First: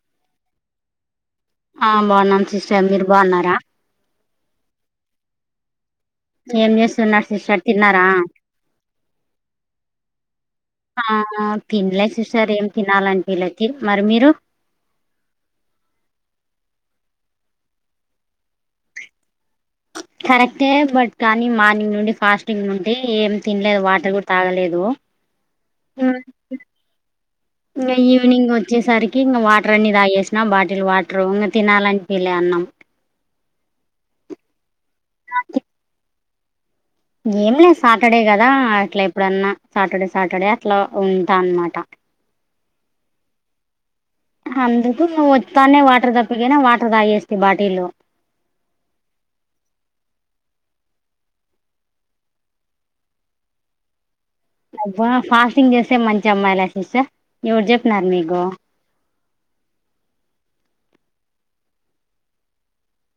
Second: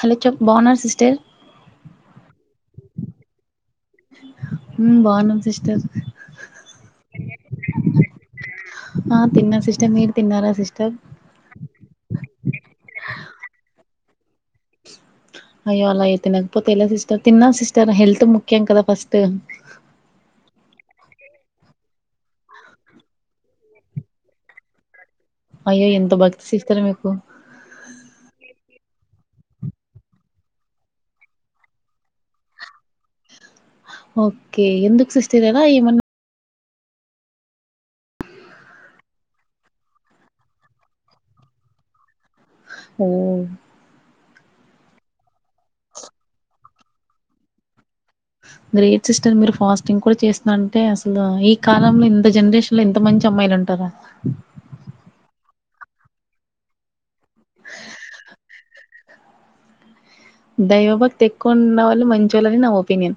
Hello చప్ బౌన్నర్ sister ఆ బాగున్నాం సిస్టర్ మీరు బాగున్నార ఉమ్ బాగున్నాం సిస్టర్ ఏం చేస్తున్నార్ సిస్టర్ తిన్నరా ఆ తిన్న సిస్టర్ మీరు తిన్నార సిస్టర్ ఆ తినలే సిస్టర్ ఏం తినాల అనిపిల మరి మీరు అయ్యో అలా అయితే తినకపోతే ఎలా సిస్టర్ తిన్నా సిస్టర్ హెల్త్ ముఖ్యం కదా ఫస్ట్ కరెక్టే బట్ కానీ మార్నింగ్ నుండి ఫాస్టింగ్ నుండి ఏం తినలేదు వాటర్ కూడ తాగలేదు అయ్యో ఎంత ఉమ్, భక్తి సెస్టర్ మీకు ఇంకా ఈవినింగ్ వచ్చేసరికి ఇంకా వాటర్ అన్ని తాగేసిన బాటిల్ వాటర్ ఇంక తినాలని పీలే అన్నాం ఓకే ఎందుకు సిస్టర్ ఎద ఎమన్న ఏం లేదు సాటర్డే కదా అట్లా ఎప్పుడన్నా సాటర్డే సాటర్డే అట్లా ఉంటా అనమాట ఓ అందుకు నువ్ వత్తానే వాటర్ దప్పినా వాటర్ దాగిేస్తతి బాటిల్ గ్రేట్ సిస్టర్ మీరు ఫాస్టింగ్ కూడా చేస్తున్నార్ అంటే అసలు ఈ కాలంలో ఇంత జనరేషన్ లెంత మంచి అమ్మాయిలుంటారా అబ్బా ఫాస్టింగ్ జేస్తే మంచి అమ్మాయిలా సిస్సే ఎవరు జెప్నార్ మీకు దైవభక్తేక్కువున్న వాళ్ళు మంచోళ్ళని నా ఒపీనియన్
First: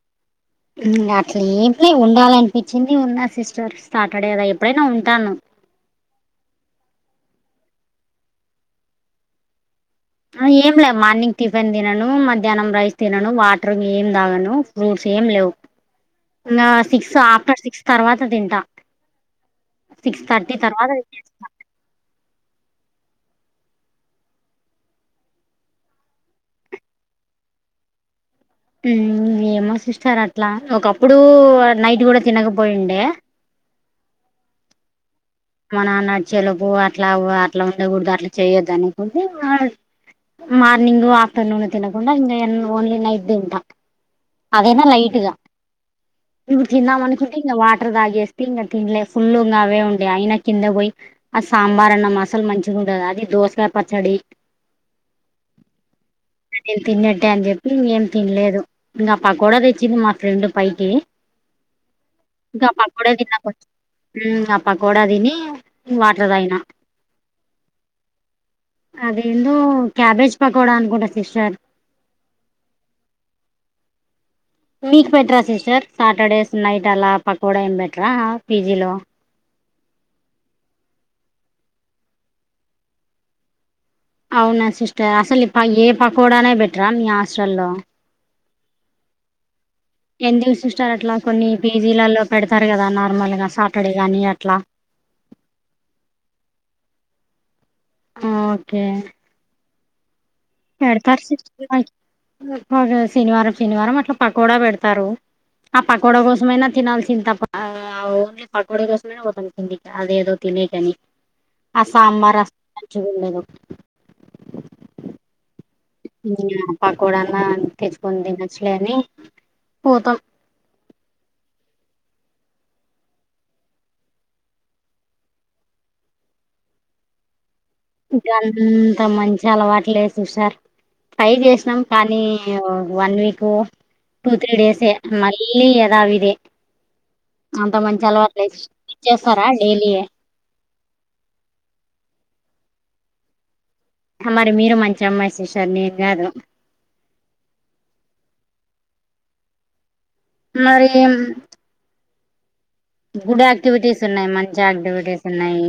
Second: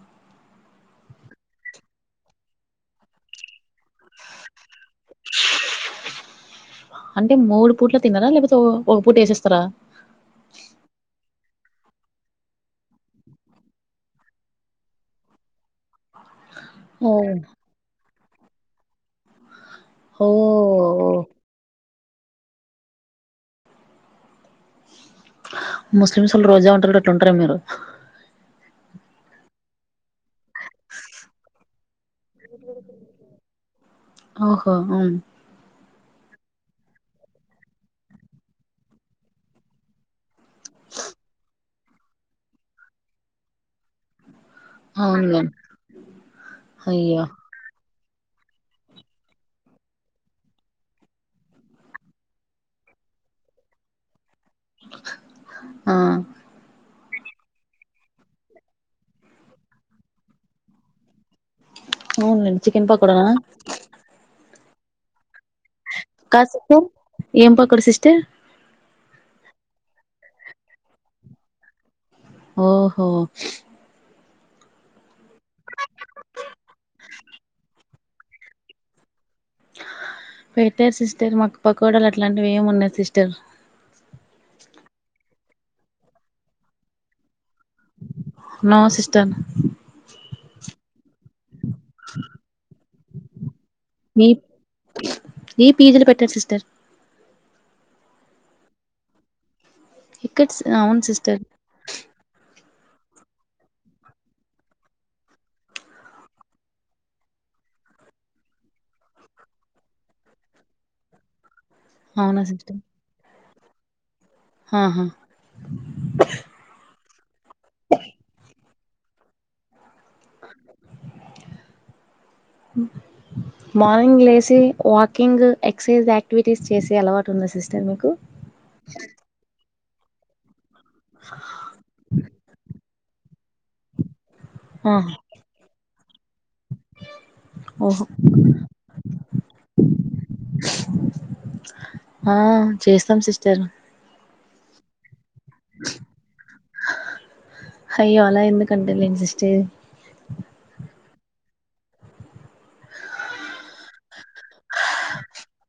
ఉం అట్లేమ్లే ఉండాలన్పిచ్చింది ఉన్నా సిస్టర్ సార్టడే గదా ఎప్పుడైనా ఉంటాను. అంటే మూడు పూట్ల తిన్నారా లేపోతే ఒ ఒక పూట ఎసేస్తారా ఆ ఏం లే మార్నింగ్ టిఫిన్ దినను మధ్యాహ్నం రైస్ తినను వాటర్ ఏం దాగను ఫ్రూట్స్ ఏం లేవ్ నాస్ ఓ సిక్స్ ఆఫ్టర్ సిక్స్ తర్వాత దింటా సిక్స్ ఓ థర్టీ తర్వాత [inaudible] ముస్లిమ్స్ ఒళ్ళు రోజా ఉంటరు జుడు అట్లుంటారేమో మీరు ఉం ఏమో సిస్టర్ అట్లా ఒకప్పుడు నైట్ గూడా తినకపోయుండే ఓహో ఉం మా నాన్న అచ్చేలోపు అట్లా ఉ అట్లా ఉండగూడుదు అట్లా చేయోద్ [unintelligible] మార్నింగు ఆఫ్టర్నూను తినకుండా ఇంగా యన్ ఒన్లీ నైట్ దింటా అదేనా లైటుగా అవునులేండి ఇప్పుడు అయ్యో తిందామన్కుంటే ఇంగా వాటర్ దాగేస్ పింగ తిన్లే ఫుల్లుంగ అవే ఉండే అయినా కింద బోయ్ ఆ సాంబార్ అన్నం అసల్ మంచిగుండద్ అది దోస్కాయ్ పచ్చడి. ఆ పటేల్ తిన్నట్టే అన్ జేప్పి ఏం తిన్లేదు న్న పకోడా దెచ్చింది మా ఫ్రెండు పైకి అవునులేండి గ చికెన్ పకోడా పకోడానా దిన్న కొంచం ఉం ఆ పకోడ దిని వాటర్ కాదు దాగిన సిస్టర్ ఏం పకోడ సిస్టర్ అదేందో క్యాబేజ్ పకోడా అనుకుంటా సిస్టర్ ఓహో మీక్ పెట్రా సిస్టర్ సాటర్డేస్ నైట్ అలా పకోడా ఏం పెట్రా పీజీలో పెట్టర్ సిస్టర్ మాక్ పకోడాల్ అట్లాంటివి ఏం ఉండద్ సిస్టర్ అవునా సిస్టర్ అసల్ ఈ ప ఏ పకోడానే బెట్రా మీ హాస్టల్లో నో సిస్టన్ ఎందుగ్ సిస్టార్ అట్లా కొన్ని పీజీలల్లో పెడతారు గదా నార్మల్ గా సాటర్డే గాని మీ అట్లా ఈ పీజీలు పెట్టార్ సిస్టర్ ఆ ఓకే ఇక్కట్స్ గ పెడతారు [unintelligible] శనివారం శనివారం అట్లా పకోడా వెడ్తారు ఆ పకోడా కోసమైనా తినాల్సింద్ తప్ప అవ్ పకోడా కోసమైనా పోతన్ కిందిక్ అదేదో తెలిటని ఆ సాంబార్ అవునా అస్ సిస్టర్ మంచిగుండదు ఆహా పకోడాన్న తెచ్కొన్ దినోచ్చులే అని పోతం మార్నింగ్ లేసి వాకింగ్ ఎక్సైజ్ ఆక్టివిటీస్ చేసే అలవాటుందా సిస్టర్ మీకు ఇంత మంచి అలవాట్లేద్ సిస్టర్ ట్రై జేస్నాం కానీ వన్ వీకు టూ త్రీ డేసే ఆ మళ్ళీ ఏదవిదే అంత ఓహో మంచి అలవాట్ లే సి చేస్తారా డైలీ ఎ ఆ చేస్తాం సిస్టర్ అ మరి మీరు మంచి అమ్మాయ్ సిస్టర్ నేన్ గాదు అయ్యో అలా ఎందుకంటన్లే సిస్టర్ మరి గుడ్ యాక్టివిటీస్ ఉన్నాయి మంచి యాక్టివిటీస్ ఉన్నాయి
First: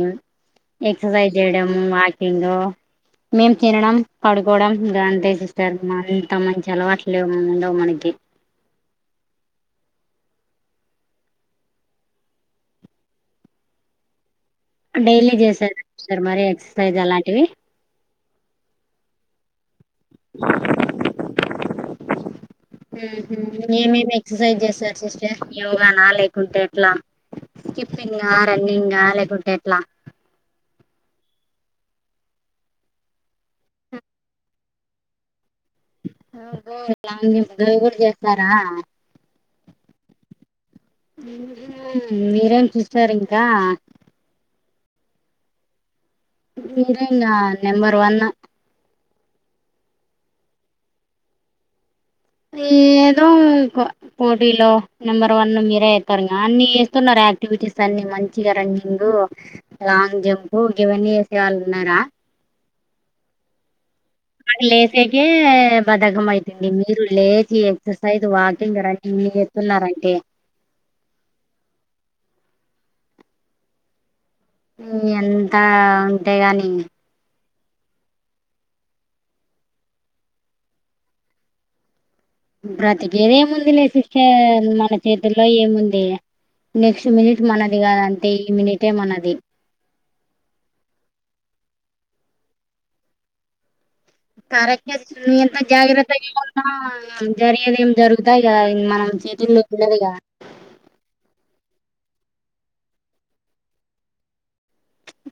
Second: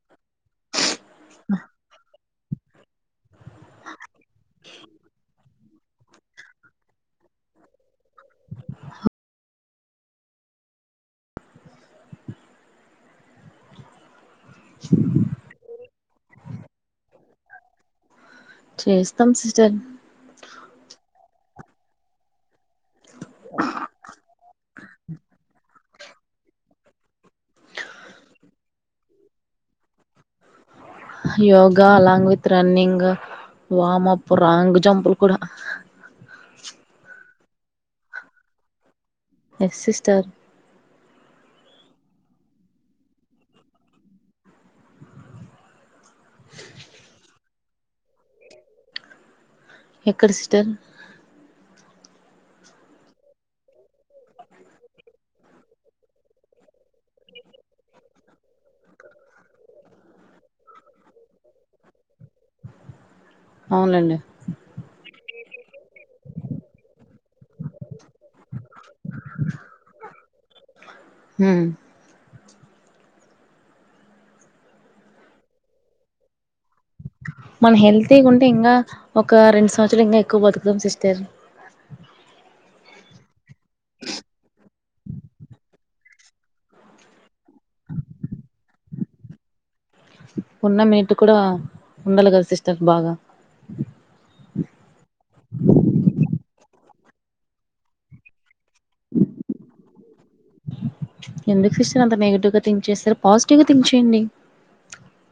ఎక్సర్సైజ్ జేయడమం వాకి కింగు మేము తినడం పడుకోవడం గా అంతే సి [unintelligible] ఇంత మంచి అలవాట్లు లేవ్ ఉండవ్ మనకి డైలీ చేసేరు సార్ మరి ఎక్సర్సైజ్ అలాంటివి చేస్తాం సిస్టర్ ఏమేమి ఎక్సర్సైజ్ చేస్తారు సిస్టర్ నా లేకుంటే ఎట్లా స్కిప్పింగా రన్నింగా లేకుంటే ఏట్లా yoga along with running warm up wrong జంప్లు కూడా ఊ లాంగ్ జంప్ కూడా చేస్తారా ఎస్ సిస్టార్ మీరేం చూస్తారు ఇంకా [unintelligible] నెంబర్ వన్ ఎక్కడ సిస్టర్ ఏదో [unintelligible] పోటీలో నెంబర్ వన్ మీరే ఏత్తారు అన్ని చేస్తున్నారు యాక్టివిటీస్ అన్ని మంచి మంచిగా రన్నింగ్ లాంగ్ జంప్ ఇవన్నీ చేసే వాళ్ళు ఉన్నారా అవునండి మాకు లేసేకే బధకం అయ్తంది మీరు లేచి ఎక్సర్సైజ్ వాకింగ్ రన్నింగ్ చేతున్నారంటే హమ్ హమ్ ఎంత ఉంటే గాని మన హెల్త్గా ఉంటే ఇంకా ఒక రెండు సంవత్సరాలు ఇంకా ఎక్కువ బతుకుతాం సిస్టర్ బ్రతికెది ఏముంది లే సిస్టర్ మన చేతుల్లో ఏముంది నెక్స్ట్ మినిట్ మనది కాదు అంతే ఈ మినిటే మనది ఉన్న మీనిట్ కూడా ఉండాలి కదా సిస్టర్ బాగా కరెక్టే సిస్టర్ ఎంత జాగ్రత్తగా ఉన్నా జరిగేదేం జరుగుతాయి కదా ఇంకా ఆ చేతుల్లో ఉండదిగా ఎందుకు సిస్టర్ అంత నెగిటివ్ గా థింక్ చేస్తారు పాజిటివ్ గా థింక్ చేయండి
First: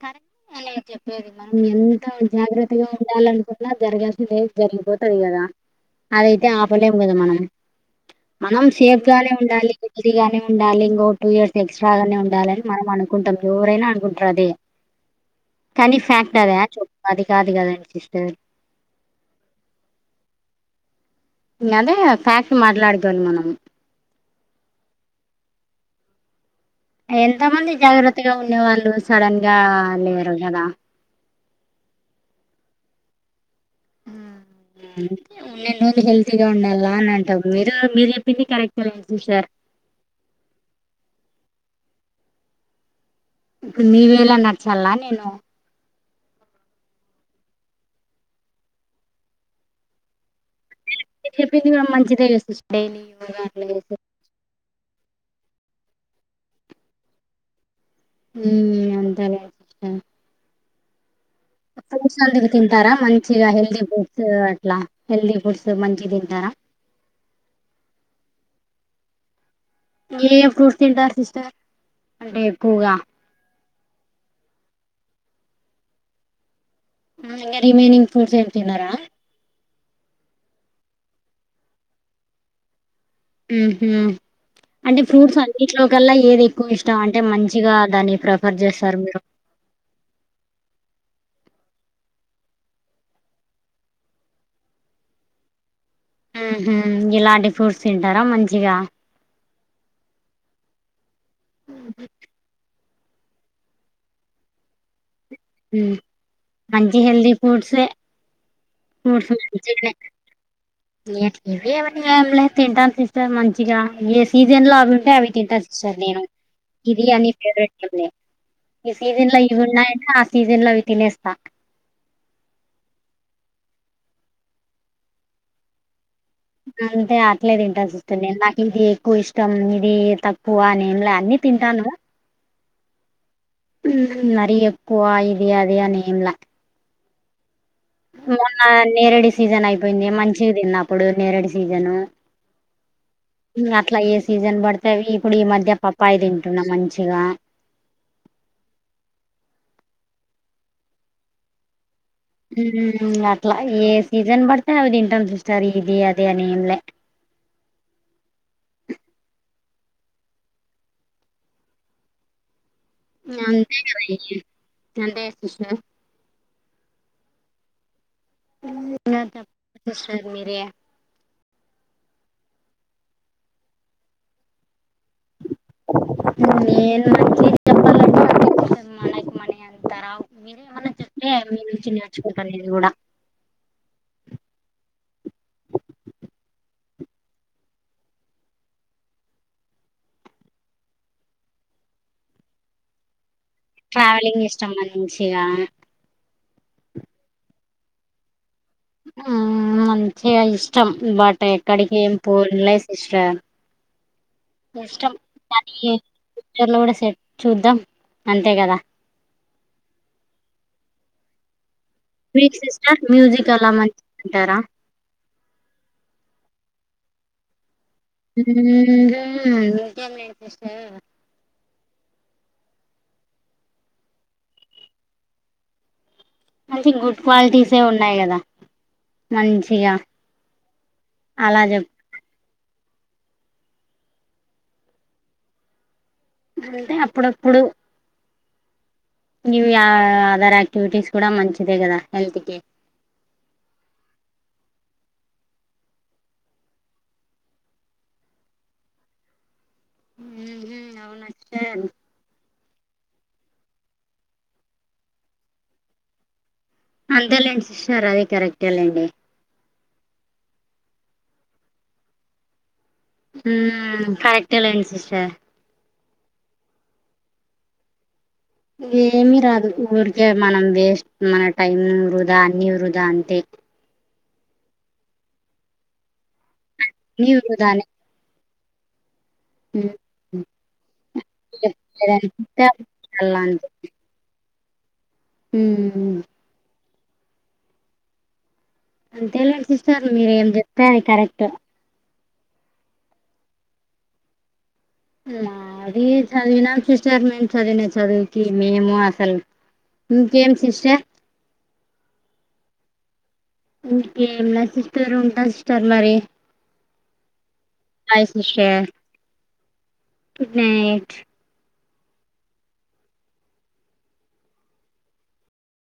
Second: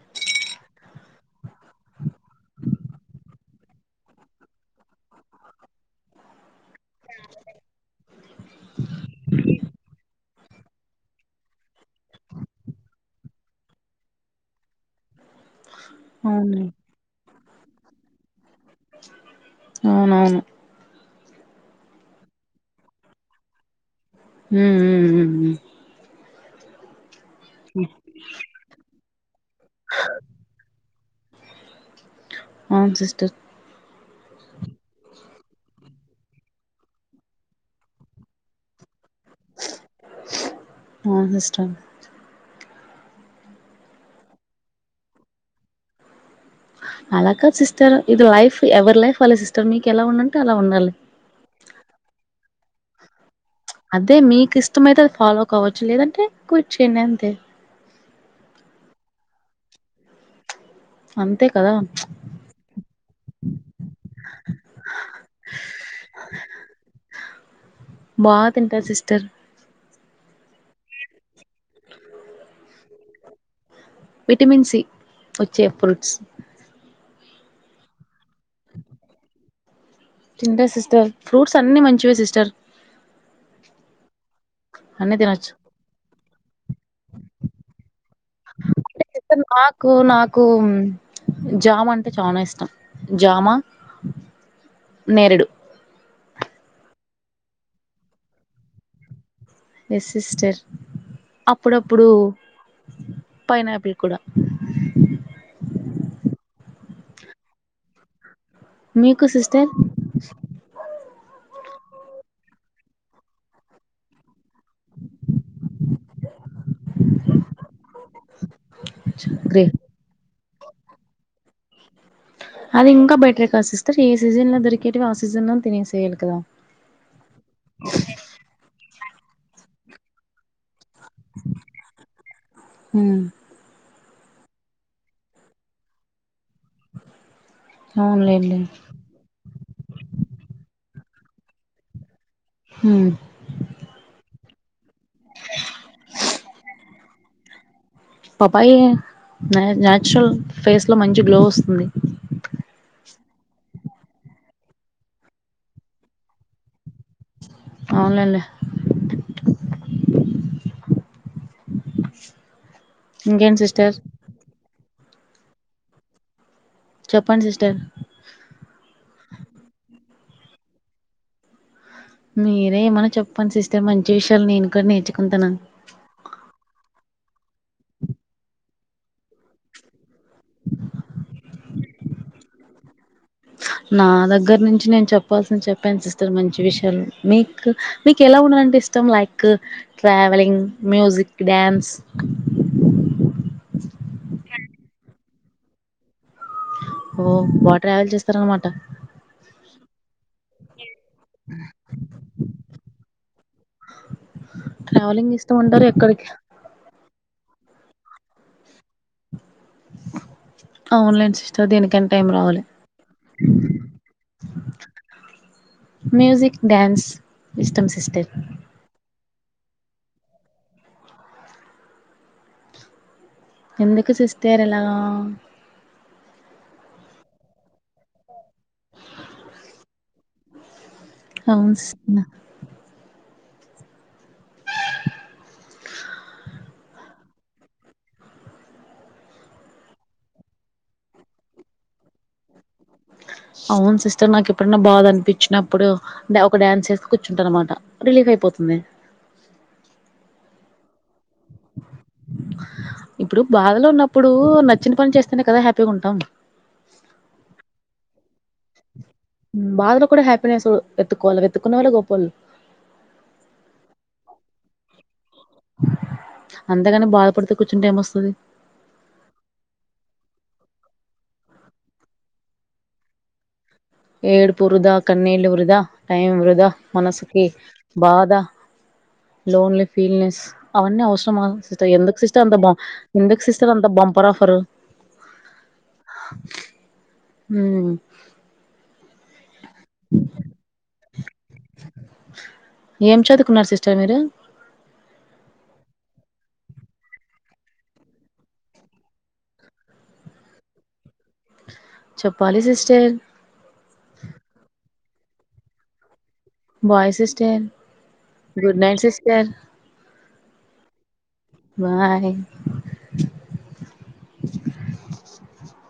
కరెక్ట్ ఆ నేన్ చెప్పేది మనం ఎంత జాగ్రత్తగా ఉండాలనుకున్నా జరగాల్సింది ఎదో జరిగిపోతది కదా అదైతే ఆపలేము కదా మనం మనం సేఫ్ గానే ఉండాలి ది గానే ఉండాలి ఇంకో టూ ఇయర్స్ ఎక్స్ట్రాగానే ఉండాలని మనం అనుకుంటాం ఎవరైనా అనుకుంటారు అది కానీ ఫ్యాక్ట్ అదే అవును యాక్టువల్లి అది కాదు కదా సిస్టర్ అవునవును ఉన్నదే ఫ్యాక్ట్ మాట్లాడుకోవాలి మనం హు హ్మ్ ఉమ్ ఉమ్ ఉమ్ ఎంత మంది జాగ్రత్తగా ఉండే వాళ్ళు సడన్ గా లేరు కదా అవును సిస్టర్ నేను హెల్తీగా ఉండాలా అని అంటాం మీరు మీరు చెప్పింది కూడా కరెక్టేలే సిస్టర్ ఆ సిస్టర్ ఇప్పుడు మీ వే లో నచ్చల నేను అలా కాదు సిస్టర్ ఇది లైఫ్ ఎవరి లైఫ్ వాళ్ళే సిస్టర్ మీకు ఎలా ఉండంటే అలా ఉండాలి మీరు చెప్పింది గూడా మంచిదే గా స్పెయిన్ తే మీకు ఇష్టమేతే అది ఫాలో కావోచ్చు లేదంటే క్విట్ చేయండి అంతే ఉమ్ అంతేలే సిస్టర్ అంతే కదా ఫ్రూట్స్ అనేవి తింటారా మంచిగా హెల్దీ ఫుట్స్ అట్లా హెల్దీ ఫుట్స్ మంచి తింటారా బా తింటా సిస్టర్ ఏ ఏ ఫ్రూట్స్ తింటారు సిస్టర్ అంటే ఎక్వగా విటమిన్ సి ఒచ్చే ఫ్రూట్స్ ఆ ఇంగా రిమైనింగ్ ఫ్రూట్స్ ఏం తినారా తింటా సిస్టర్ ఫ్రూట్స్ అన్ని మంచివే సిస్టర్ ఉహు అంటే అన్ని ఫ్రూట్స్ తినొచ్చు అన్నింట్లోకల్లా ఏది ఎక్కువ ఇష్టం అంటే మంచిగా దాని ఫ్రెఫర్ జెసారు మీరు ఆకు నాకూ జామ్ అంటే చానా ఇష్టం జామా నేరేడు ఉ హామ్ ఇలాంటి ఫ్రూట్స్ తింటారా మంచిగా ఎస్ సిస్టర్ అప్పుడప్పుడు పైనాపిల్ కూడా ఉహు మంచి హెల్ది ఫ్రూట్సే మీకు ఫ్రూట్స్ సిస్టర్ ఏటి కెవే ఏం లేదు తింటాను సిస్టర్ మంచిగా ఏ సీజన్ లో అవి ఉంటే అవి తింటా సర్ నేను ఇది అన్ని ఫేవ్రెట్ లు ఉన్నాయ్ ఈ సీజన్ లో ఇవి గ్రేట్ ఉన్నాయంటే ఆ సీజన్ లో అవి తినేస్తా అది ఇంకా బేటరే కదా సిస్టర్ ఏ సీజన్ లో దొరికేటివి ఆ సీజన్ లో తినేసెయాలి కదా అంతే అట్లే తింటా సిస్టర్ నేను నాకు ఇంకా ఎక్కువ ఇష్టం ఇది తక క్వ ఏంలా అన్నీ తింటాను మ్, ఉమ్ మరి ఎక్కువ ఇది అది అని ఏంలా అ [unintelligible] మొన్న నేరేడి సీజన్ అయిపోయింది మంచిగాదిన్న అపుడు నేరేడి సీజను హు అట్లా ఏ సీజన్ వడ్తే అవి ఇప్పుడు ఈ మధ్య పపాయ తింటున్నా మంచిగా పపాయ న్యాచురల్ ఫేస్లో మంచి గ్లో ఒస్తుంది ఊమ్ అట్లా ఏ సీజన్ బడ్తే అవి దింటాం సిస్టర్ ఇది అది అని ఏం లే అవున్లేండి ఇంకేంటి సిస్టర్ అంతేగదా అంతే చెప్పండి సిస్టర్ ఏం లే సార్ మీరే మీరే ఏమన్నా చెప్పండి సిస్టర్ మంచి విష్యాలు నేను కూడ్ నేర్చుకుంటాను నేను మంచివి చెప్పాలి తే అంతర మీరేమన్న చెప్తే అవి మీ నుంచి నేర్చుకుంట నేను గూడా నా దగ్గర నుంచి నేన్ చెప్పాల్సింది చెప్పాను సిస్టర్ మంచి విష్యాలు మీక్ మీకెలాఉండాలన్టె ఇస్ తమ్ like travelling music dance travelling ఇష్టం మంచిగా ఓ బా ట్రావెల్ చేస్తారూ అన్మాట ఆ మంచిగా ఇష్టం బట్ ఎక్కడికి ఏం పోలే సిస్టర్ ఇష్టం ట్రావెలింగ్ ఇష్టం కానీ అంటారు ఎక్కడికి ఫ్యూచర్లో గూడా సెట్ చూద్దాం అంతే గదా అవును లేండి సిస్టర్ దినికి మీక్ సిస్టర్ మ్యూజిక్ అలా మంచిదంటార మ్యూజిక్ డ్యాన్స్ ఇస్టమ్ సిస్టర్ [unintelligible] ఎందుకు సిస్టర్ ఇలా అయితే గుడ్ క్వాలిటీసే ఉన్నాయి గదా మంచిగా అలా అవును చెప్ సిస్ అంటే అప్పుడప్పుడు ఇవి ఆ ఆదర్ ఆక్టివిటీస్ కూడా మంచిదే గదా హెల్తీ కి అవును సిస్టర్ నాకు ఏపుడన్న బాధ అనిపిచ్చినప్పుడు ఒక డ్యాన్స్ చేసి కూర్చుంట అనమాట రిలీఫ్ అయిపోతుంది హు హమ్ అవునా సిస్టర్ ఇప్పుడు బాధలో ఉన్నప్పుడూ నచ్చిన పని చేస్తేనే కదా హ్యాపీగా ఉంటాం అంతేలేండి సిస్టర్ అది కరెక్టే లేండి ఉం బాదలో కూడా హ్యాపీనెస్ వేతుకోవాలి వెతుకున్న వాళ్లే గొప్పొల్లు ఉం కరెక్టెలెండి సిస్టర్ అంతేగాని బాధపడుతూ కూర్చుంటె ఏం వస్తది ఏమి రాదు ఊరికే మనం వేస్ట్ మన టైం వృధా అన్ని వృద అంతే ఏడుపు వృదా కన్నీళ్లు వృదా టైం వృదా నీ మనసుకి వృధానే బాద లోన్లీ ఫీల్నెస్ అవన్నీ అవసరమా సిస్టర్ ఎందుకు సిస్టర్ అంత బా ఎందుకు సిస్టర్ అంత బాంప పరఫరు ఉం ఉం అంతేలేండి సిస్టర్ మీరు ఏం చెప్తే అది కరెక్టు ఏం చదువుకున్నారు సిస్టర్ మీరు మా అది చదివినా సిస్టర్ మేము చదివిన చదువుకి మేము అసల్ ఇంకేం సిస్టర్ చెప్పాలి సిస్టర్ ఇంకేం లేదు సిస్టర్ ఉంటా సిస్టర్ మరి bye sister bye good sister night sister good night bye